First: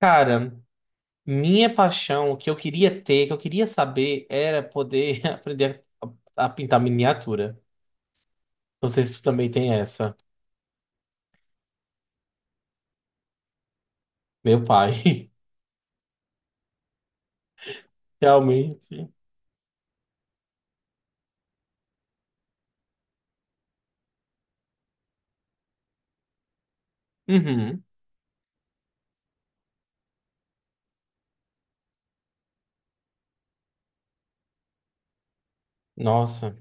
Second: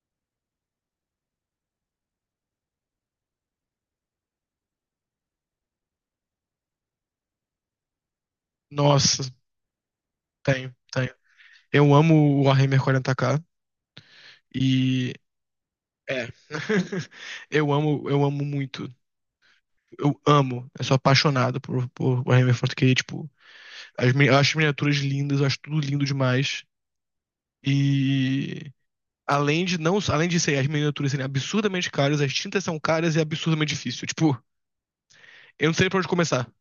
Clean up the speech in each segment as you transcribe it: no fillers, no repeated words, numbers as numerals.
Cara, minha paixão, o que eu queria ter, que eu queria saber, era poder aprender a pintar miniatura. Não sei se Nossa, tu também tem essa. tenho, tenho. Eu amo o Warhammer 40k Meu e pai, é. Eu amo, eu amo muito. realmente. Eu sou apaixonado por Warhammer 40k, tipo, eu acho as miniaturas lindas, eu acho tudo lindo demais. Uhum. E além de não, além de ser as miniaturas serem absurdamente caras, as tintas são caras e é absurdamente difícil. Tipo, eu não sei pra onde começar. Nossa.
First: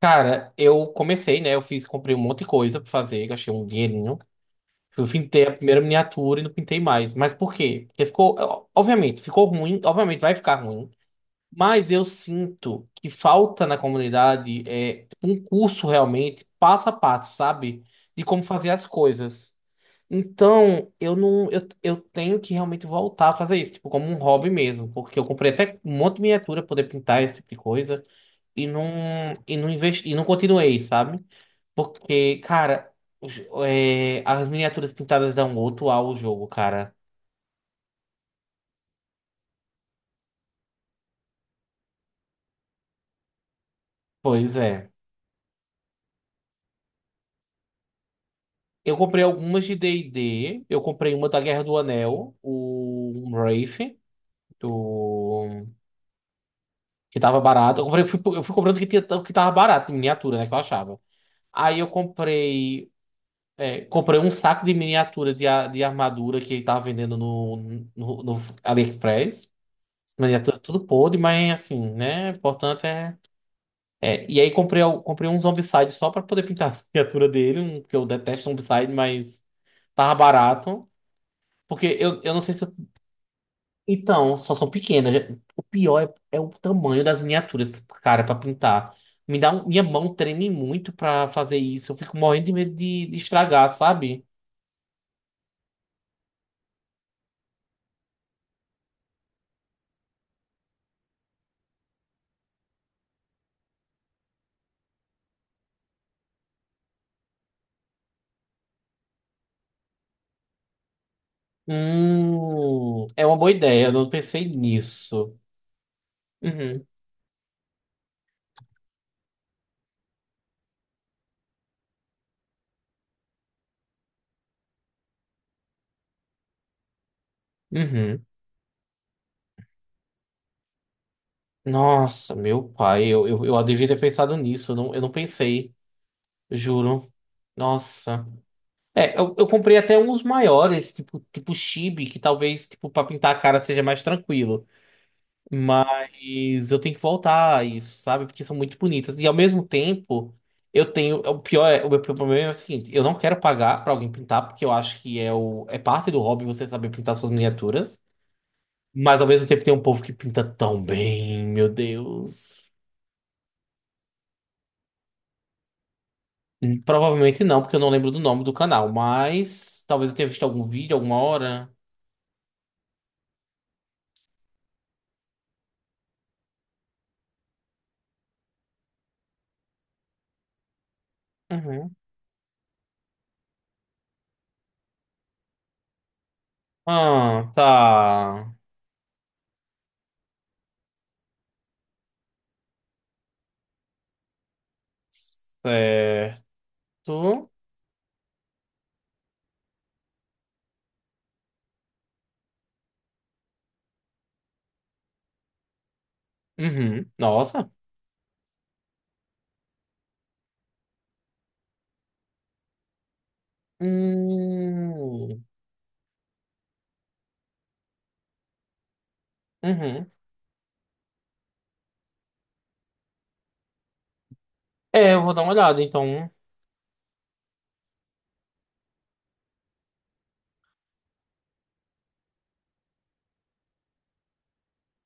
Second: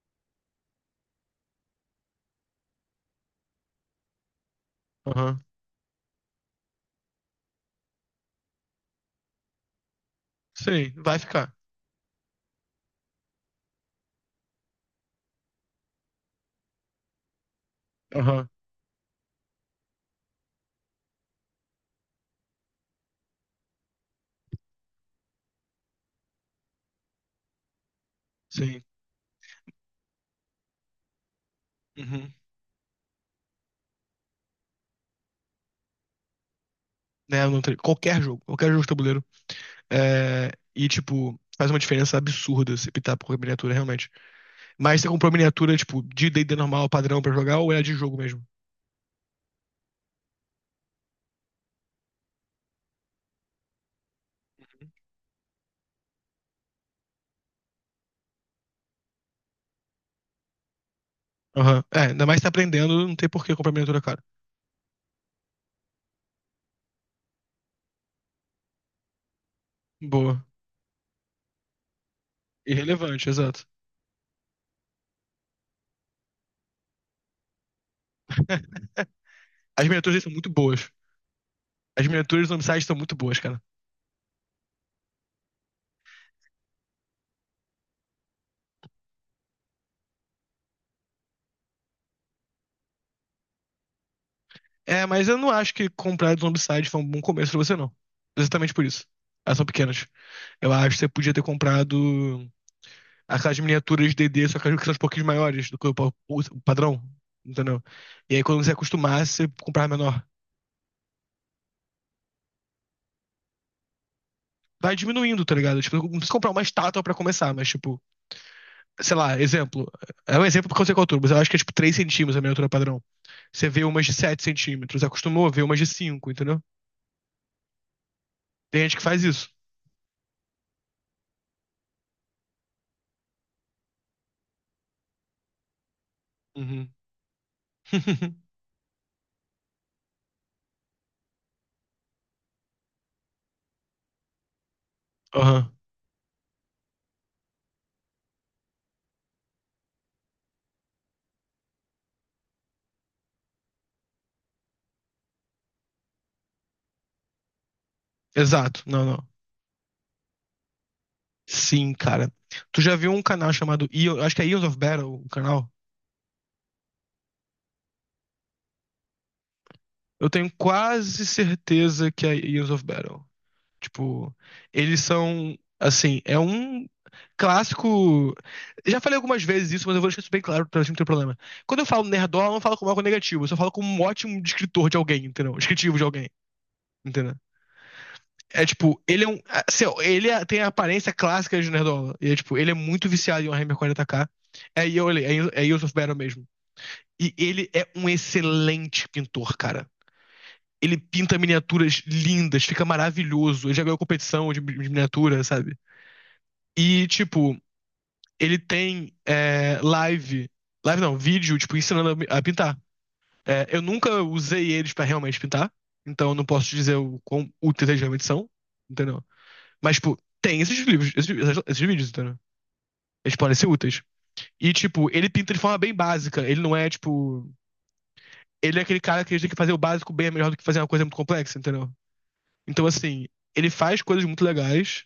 Cara, eu comecei, né? Eu fiz, comprei um monte de coisa pra fazer, gastei um dinheirinho. Eu Aham. pintei a primeira miniatura e não pintei mais. Mas por quê? Porque ficou, obviamente, ficou ruim, obviamente vai ficar ruim. Sim, vai ficar. Mas eu sinto que falta na comunidade é um curso realmente passo a passo, sabe? De como Aham. fazer as coisas. Então, eu não eu, eu tenho que realmente voltar a fazer isso, tipo, como um hobby mesmo, porque eu comprei até um monte de miniatura pra poder pintar esse tipo de coisa e Sim. não e não investi, e não continuei, sabe? Uhum. Porque, cara, os- as miniaturas pintadas dão outro ar ao jogo, cara. Né, eu não tenho- qualquer jogo de tabuleiro. É, e, tipo, faz uma diferença absurda se optar por miniatura, realmente. Pois é. Mas você comprou miniatura, tipo, de D&D normal, padrão pra jogar, ou é de jogo mesmo? Eu comprei algumas de D&D. Eu comprei uma da Guerra do Anel, o um Wraith, do... que tava barato. Eu comprei, eu fui, comprando o que, tinha, o que tava barato, de miniatura, né, que eu achava. Aí Aham. eu É, ainda mais se tá aprendendo, não tem por que comprar miniatura comprei cara. um saco de miniatura de armadura que ele tava vendendo no AliExpress. Boa. Miniatura tudo podre, mas assim, né? O importante é... Irrelevante, exato. E aí comprei um Zombicide só pra poder pintar a miniatura dele, um, que eu detesto Zombicide, mas As tava miniaturas são muito barato. boas. Porque As eu não miniaturas sei do se eu... Zombicide são muito boas, cara. Então, só são pequenas. O pior é o tamanho das miniaturas, cara, pra pintar. Me dá um- minha mão treme muito pra fazer isso. Eu fico morrendo de medo de estragar, sabe? É, mas eu não acho que comprar do Zombicide foi um bom começo pra você, não. Exatamente por isso. Elas são pequenas. Eu acho que você podia ter comprado aquelas miniaturas de DD, só que elas são um pouquinho maiores do que o padrão, entendeu? E aí quando você acostumar, você comprar menor. É uma boa ideia. Eu não pensei Vai nisso. diminuindo, tá ligado? Tipo, não precisa comprar uma Uhum, estátua pra começar, mas tipo, sei lá, exemplo. É um exemplo porque eu sei qual é altura, mas eu acho que é tipo 3 centímetros a miniatura padrão. Você vê umas de 7 centímetros, acostumou a ver umas de 5, entendeu? uhum. Tem gente que faz isso. Nossa, meu pai, eu devia ter pensado nisso. Eu não pensei, Uhum. juro. Nossa. É, eu comprei até uns maiores, tipo, tipo chibi, que talvez, tipo, pra pintar a cara seja mais tranquilo. Aham. Mas eu tenho que voltar a isso, sabe? Porque são muito bonitas. E ao mesmo tempo, eu tenho. O pior é, o meu problema é o seguinte: eu não quero pagar pra alguém pintar, porque eu acho que é parte do hobby você saber pintar suas miniaturas. Exato, não, Mas ao não. mesmo tempo tem um povo que pinta tão bem, meu Sim, cara. Deus. Tu já viu um canal chamado, acho que é Eons of Battle, o canal? Provavelmente não, porque eu não lembro do nome do canal, mas talvez eu Eu tenha visto tenho algum vídeo alguma quase hora. certeza que é Years of Battle. Tipo, eles são, assim, é um clássico. Já falei algumas vezes isso, mas eu vou deixar isso bem claro pra gente não ter problema. Quando eu Uhum. falo nerdola, eu não falo como algo negativo, eu só falo como um ótimo descritor de alguém, entendeu? Um descritivo de alguém, entendeu? Ah, tá. É tipo, ele é um, assim, ó, tem a aparência clássica de nerdola. E é tipo, ele é muito viciado em Warhammer 40k. É, é Years of Battle Certo. mesmo. E ele é um excelente pintor, cara. Ele pinta miniaturas lindas, fica maravilhoso. Ele já ganhou competição de miniatura, sabe? E, Uhum. tipo, Nossa. ele tem live. Live não, vídeo, tipo, ensinando a pintar. É, eu nunca usei eles pra realmente Hum. pintar. Então eu não posso te dizer o quão úteis eles realmente são. Entendeu? Mas, Uhum. tipo, tem esses livros, esses vídeos, entendeu? Eles podem ser úteis. E, tipo, É, eu ele vou dar uma pinta de forma olhada, bem então. básica. Ele não é, tipo. Ele é aquele cara que tem que fazer o básico bem é melhor do que fazer uma coisa muito complexa, entendeu? Então, assim, ele faz coisas muito legais.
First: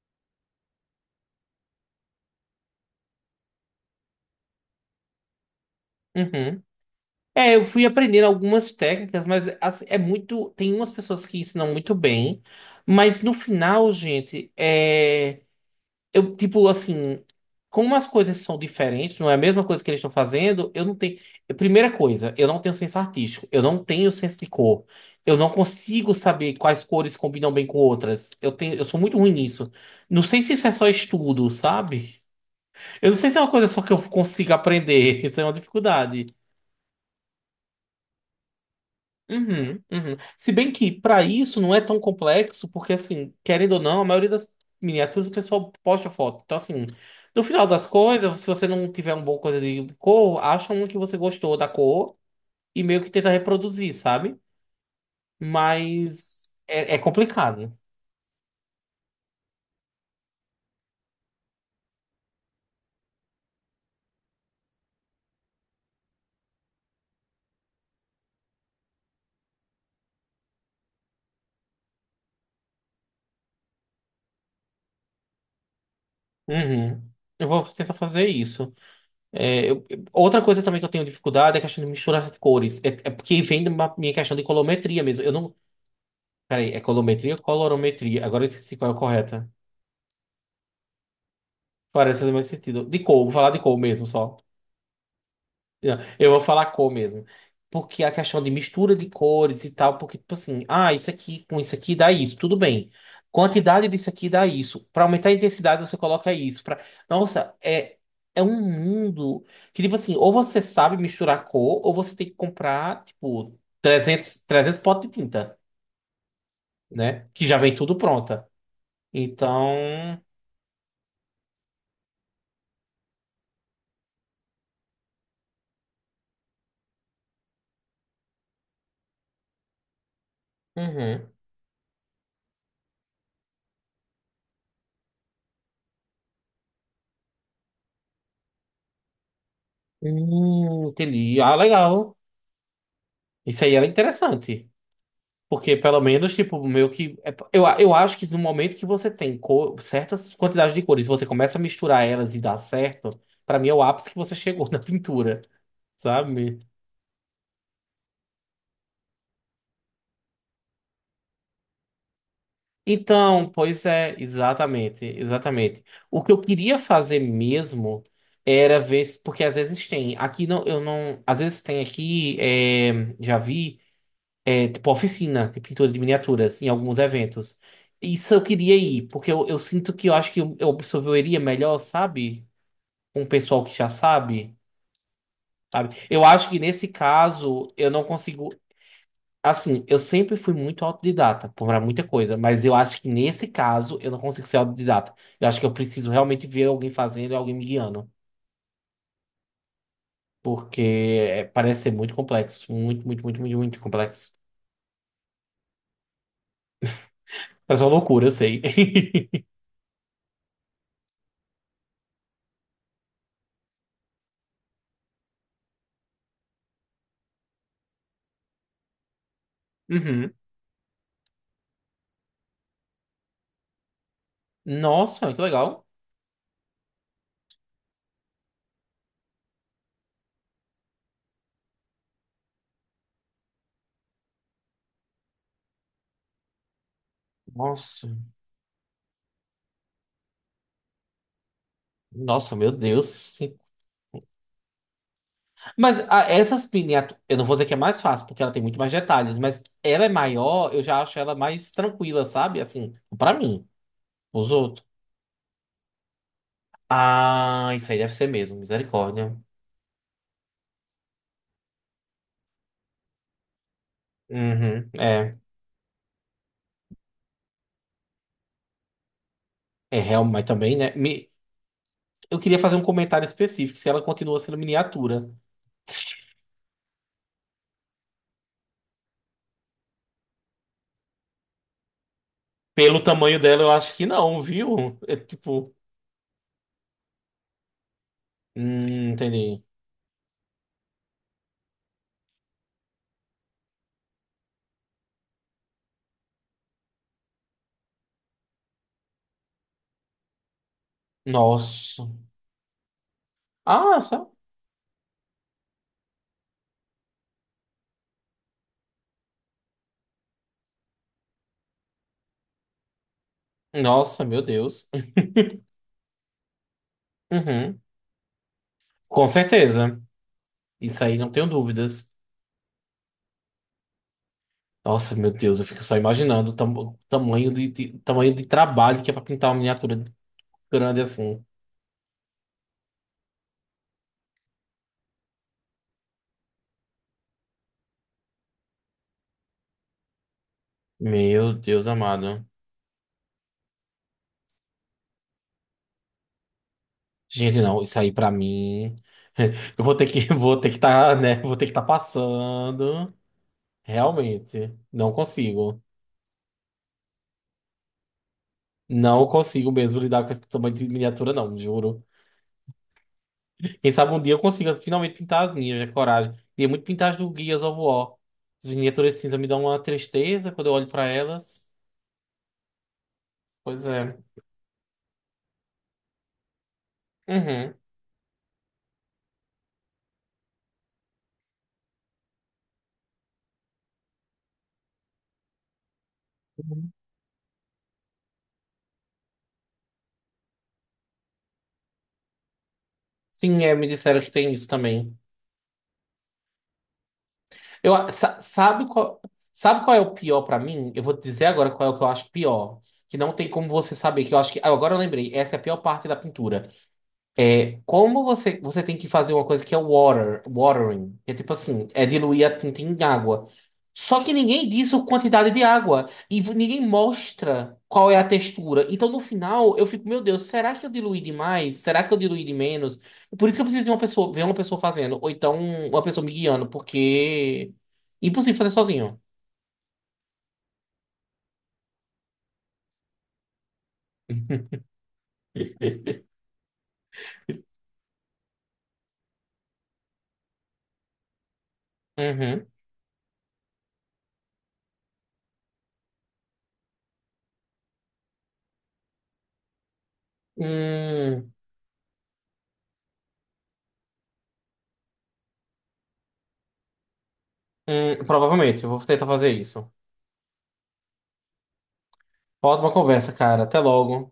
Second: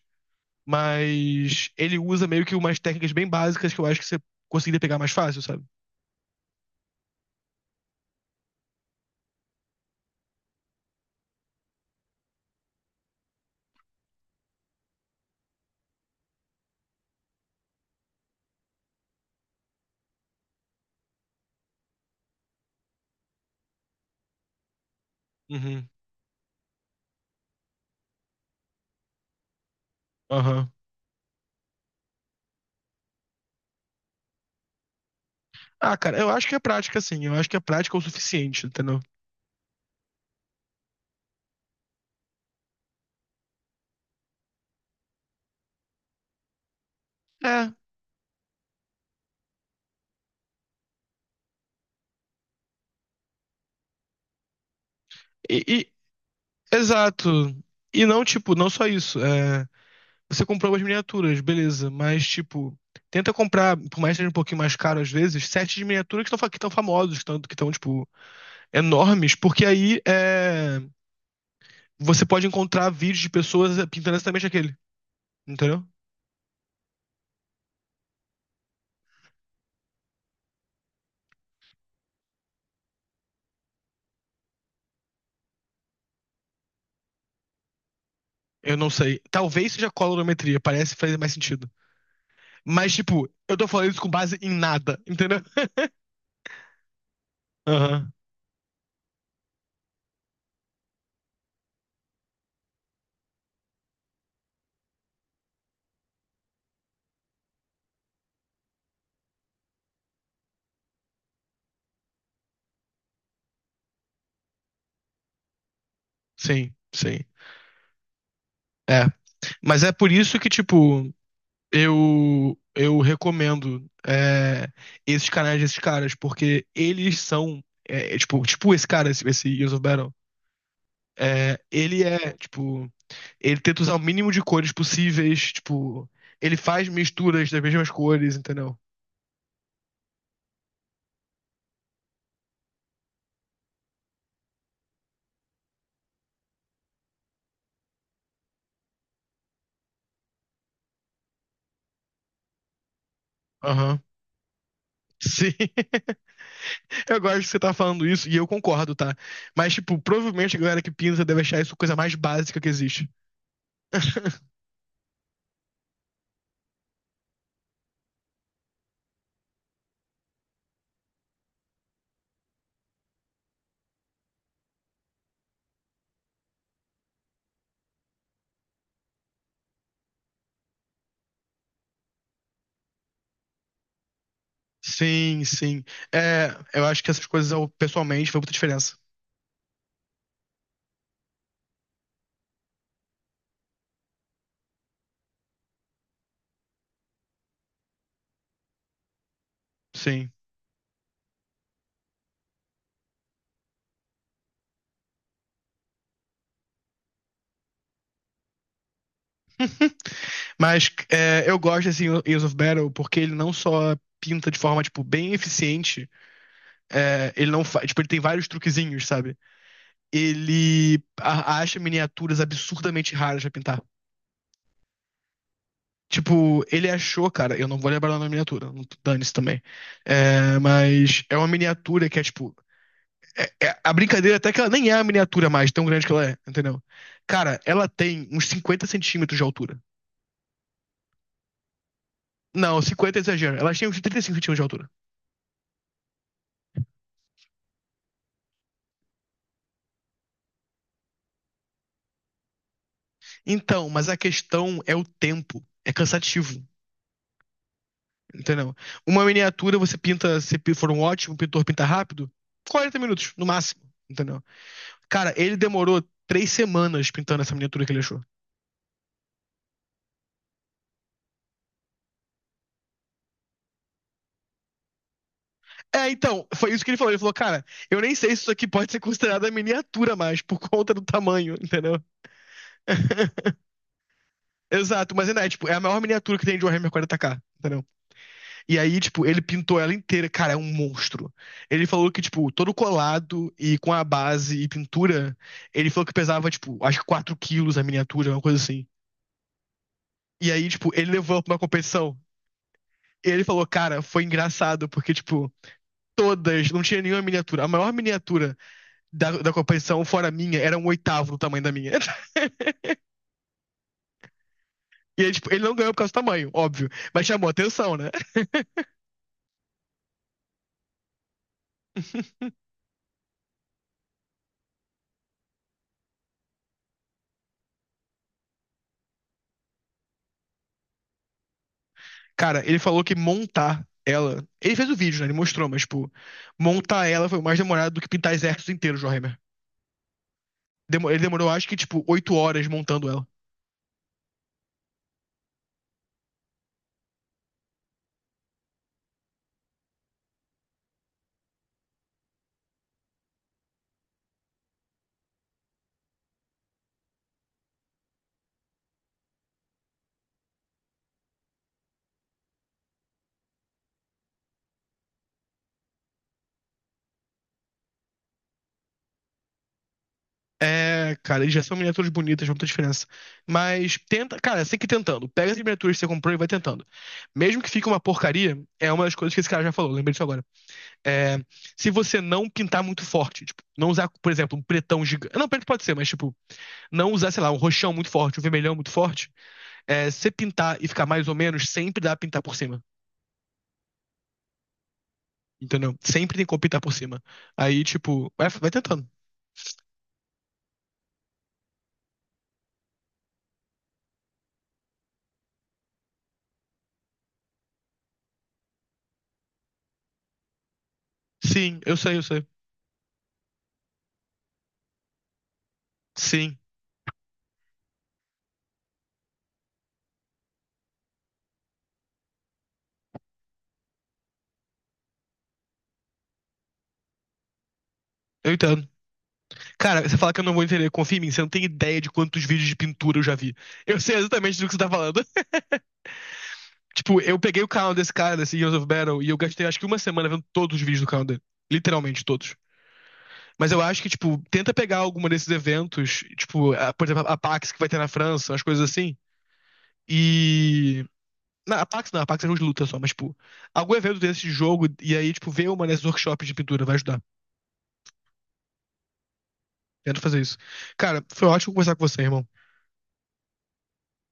Mas ele usa meio que umas técnicas bem básicas que eu acho que você conseguiria pegar mais fácil, sabe? Uhum. É, eu fui aprendendo algumas técnicas, mas assim, é muito. Tem umas pessoas que ensinam muito bem, mas no final, gente, é. Eu, tipo, assim. Como as coisas são diferentes, não é a mesma coisa que eles estão fazendo, eu não tenho. Primeira coisa, eu não tenho senso artístico, eu não tenho senso de cor. Eu não Uhum. consigo saber quais cores combinam bem com outras. Eu tenho, eu sou muito ruim nisso. Não sei se isso Aham. é só estudo, sabe? Eu não sei se é uma coisa só que eu consigo aprender. Isso é uma Ah, cara, dificuldade. eu acho que é prática, sim. Eu acho que a prática é o suficiente, entendeu? Uhum, uhum. Se bem que para isso não é tão complexo, porque assim, querendo ou não, a maioria das miniaturas o pessoal posta foto. Então, assim, no final É. das coisas, se você não tiver uma boa coisa de cor, acha um que você gostou da cor e meio que tenta reproduzir, sabe? E, Mas é exato. complicado. E não, tipo, não só isso. É, você comprou umas miniaturas, beleza, mas, tipo, tenta comprar, por mais que seja um pouquinho mais caro às vezes, sets de miniaturas que estão famosos, tanto que estão, tipo, enormes, porque aí você pode encontrar vídeos de pessoas pintando exatamente aquele, entendeu? Uhum. Eu vou tentar fazer isso. É, outra coisa também que eu tenho dificuldade é a questão de misturar as cores. É porque vem da minha questão de colometria mesmo. Eu não... Peraí, é colometria ou colorometria? Agora eu Eu esqueci não qual é a sei. correta. Talvez seja colorimetria, parece fazer mais sentido. Parece fazer mais sentido. Mas, De cor, tipo, vou falar eu de tô cor falando isso mesmo com só. base em nada, entendeu? Não, eu vou falar cor mesmo. Porque a Aham, questão de mistura de cores e tal, porque, tipo assim, ah, isso aqui com isso aqui dá isso, tudo bem. Quantidade disso aqui dá isso. Pra aumentar a intensidade, você coloca isso. Pra... Nossa, é, é um mundo que, tipo assim, ou você sabe misturar cor, ou você tem que comprar, tipo, trezentos potes de tinta, sim, sim. né? Que já vem tudo pronta. É, mas é por Então. isso que, tipo, eu recomendo esses canais desses caras, porque eles são, tipo esse cara, esse Years of Battle. Uhum. É, ele é, tipo, ele tenta usar o mínimo de cores possíveis, tipo, ele faz misturas das mesmas cores, entendeu? Entendi. Ah, legal. Isso aí era interessante. Porque pelo menos, tipo, meio que. Eu acho que no momento que você tem co- certas quantidades de cores, você começa a misturar elas e dá certo, pra mim é o Aham. ápice que você chegou na pintura, Sim, sabe? eu gosto que você tá falando isso e eu concordo, tá? Mas, tipo, provavelmente a galera que pinta deve achar isso a coisa mais básica que existe. Então, pois é, exatamente, exatamente. O que eu queria fazer mesmo era ver, se- porque às vezes tem, aqui não, eu não, às vezes tem aqui, é, já vi. É, tipo oficina de pintura de miniaturas em alguns eventos. Isso eu queria ir, porque eu sinto que eu acho que eu absorveria melhor, sabe? Com o pessoal que já sabe, Sim, sim. sabe? Eu É, acho que eu nesse acho que essas coisas, eu, caso eu não pessoalmente, faz consigo. muita diferença. Assim, eu sempre fui muito autodidata para muita coisa, mas eu acho que nesse caso eu não consigo ser autodidata. Eu acho que eu, preciso realmente ver alguém fazendo e alguém me guiando, Sim. porque parece ser muito complexo, muito, muito, muito, muito, muito complexo. Parece uma loucura, eu sei. Mas é, eu gosto desse Years of Battle porque ele não só pinta de forma, tipo, bem eficiente. É, ele não faz. Tipo, ele tem vários truquezinhos, sabe? Uhum. Ele acha miniaturas absurdamente raras pra pintar. Nossa, que legal. Tipo, ele achou, cara, eu não vou lembrar o nome da miniatura, dane-se também. É, mas é uma miniatura que é, tipo. A brincadeira até que ela nem é a miniatura mais, tão grande que ela é, entendeu? Cara, ela Nossa, tem uns 50 centímetros de altura. nossa, meu Não, Deus. 50 é exagero. Sim. Ela tem uns 35 centímetros de altura. Mas essas miniaturas, eu não vou dizer que é mais fácil, porque ela tem muito mais detalhes, mas ela é maior, eu já acho ela mais tranquila, sabe? Assim, pra mim, Então, mas a os questão outros. é o tempo. É cansativo, Ah, isso aí deve ser mesmo, entendeu? Uma misericórdia. miniatura você pinta, se for um ótimo pintor pinta rápido, 40 minutos, no máximo, entendeu? Uhum. Cara, é, ele demorou 3 semanas pintando essa miniatura que ele achou. é real, mas também, né? Eu queria fazer um comentário específico, se ela continua sendo miniatura. É, então, foi isso que ele falou. Ele falou, cara, eu nem sei se isso aqui pode ser considerada miniatura mais, por conta do tamanho, entendeu? Pelo tamanho dela, eu acho que não, viu? Exato, É mas ainda é, tipo, tipo, é a maior miniatura que tem de Warhammer 40k, entendeu? E aí, tipo, ele entendi. pintou ela inteira. Cara, é um monstro. Ele falou que, tipo, todo colado e com a base e pintura, ele falou que pesava, tipo, acho que 4 quilos a miniatura, uma coisa assim. E aí, tipo, ele levou ela pra uma Nossa. competição. E ele falou, Ah, cara, foi só. engraçado, porque, tipo, todas, não tinha nenhuma miniatura. A maior miniatura da competição, fora a minha, era um oitavo do tamanho da minha. Nossa, meu Deus. E aí, tipo, ele não ganhou por causa do tamanho, óbvio. Mas chamou Uhum. atenção, né? Com certeza. Isso aí não tenho dúvidas. Nossa, meu Deus, eu fico só imaginando o tamanho de trabalho que é pra pintar uma miniatura grande assim. Cara, ele falou que montar ela. Ele fez o vídeo, né? Ele mostrou, mas, tipo, montar ela foi mais demorado do que pintar exércitos inteiros de Warhammer. Ele demorou, Meu acho que, Deus tipo, oito amado. horas montando ela. Gente, não, isso aí pra mim. Eu vou ter que vou ter que estar, né? Vou ter que estar passando. Realmente, não consigo. Não consigo mesmo lidar com esse tamanho de miniatura, não, juro. Quem sabe um dia eu consiga finalmente pintar as minhas, é coragem. Queria muito pintar as do Gears of War. As miniaturas cinza me dão uma tristeza quando eu olho pra É, cara, eles já elas. são miniaturas bonitas, não tem diferença. Pois Mas é. tenta, cara, você tem que ir tentando. Pega as miniaturas que você comprou e vai tentando. Mesmo que Uhum. fique uma porcaria, é uma das coisas que esse cara já falou, lembrei disso agora. É, se você não pintar muito forte, tipo, não usar, por exemplo, um pretão gigante. Não, preto pode ser, mas, tipo, Uhum. não usar, sei lá, um roxão muito forte, um vermelhão muito forte. É, se pintar e ficar mais ou menos, sempre dá pra pintar por cima. Sim, é, me disseram que tem isso também. Entendeu? Sempre tem como pintar por cima. Aí, Eu, tipo, sa- vai, vai tentando. Sabe qual é o pior pra mim? Eu vou te dizer agora qual é o que eu acho pior. Que não tem como você saber, que eu acho que... ah, agora eu lembrei, essa é a pior parte da pintura. É, como você, você tem que fazer uma coisa que é water, watering, que é tipo Sim, assim, eu é sei, eu sei. diluir a tinta em água. Só que ninguém diz a quantidade de água e Sim, ninguém mostra qual é a textura. Então no final eu fico, meu Deus, será que eu diluí demais? Será que eu diluí de menos? Por isso que eu preciso de uma pessoa, ver uma pessoa fazendo, ou então uma pessoa me guiando, porque é eu impossível fazer entendo. sozinho. Cara, você fala que eu não vou entender, confia em mim, você não tem ideia de quantos vídeos de pintura eu já vi. Eu sei exatamente do que você tá falando. Tipo, eu peguei o canal desse cara, desse Heroes of Battle, e eu gastei acho que uma semana vendo todos os vídeos do canal dele. Literalmente todos. Uhum. Mas eu acho que, tipo, tenta pegar alguma desses eventos, tipo, por exemplo, a PAX que vai ter na França, umas coisas assim, e Hum, Não, a Pax não, a Pax é jogo de luta só, mas, tipo, algum evento desse de jogo, e aí, tipo, ver uma desses workshops de pintura vai ajudar. Provavelmente, eu vou tentar fazer isso. Tenta fazer isso. Cara, foi ótimo conversar com você, irmão. Ótima conversa, cara. Até logo.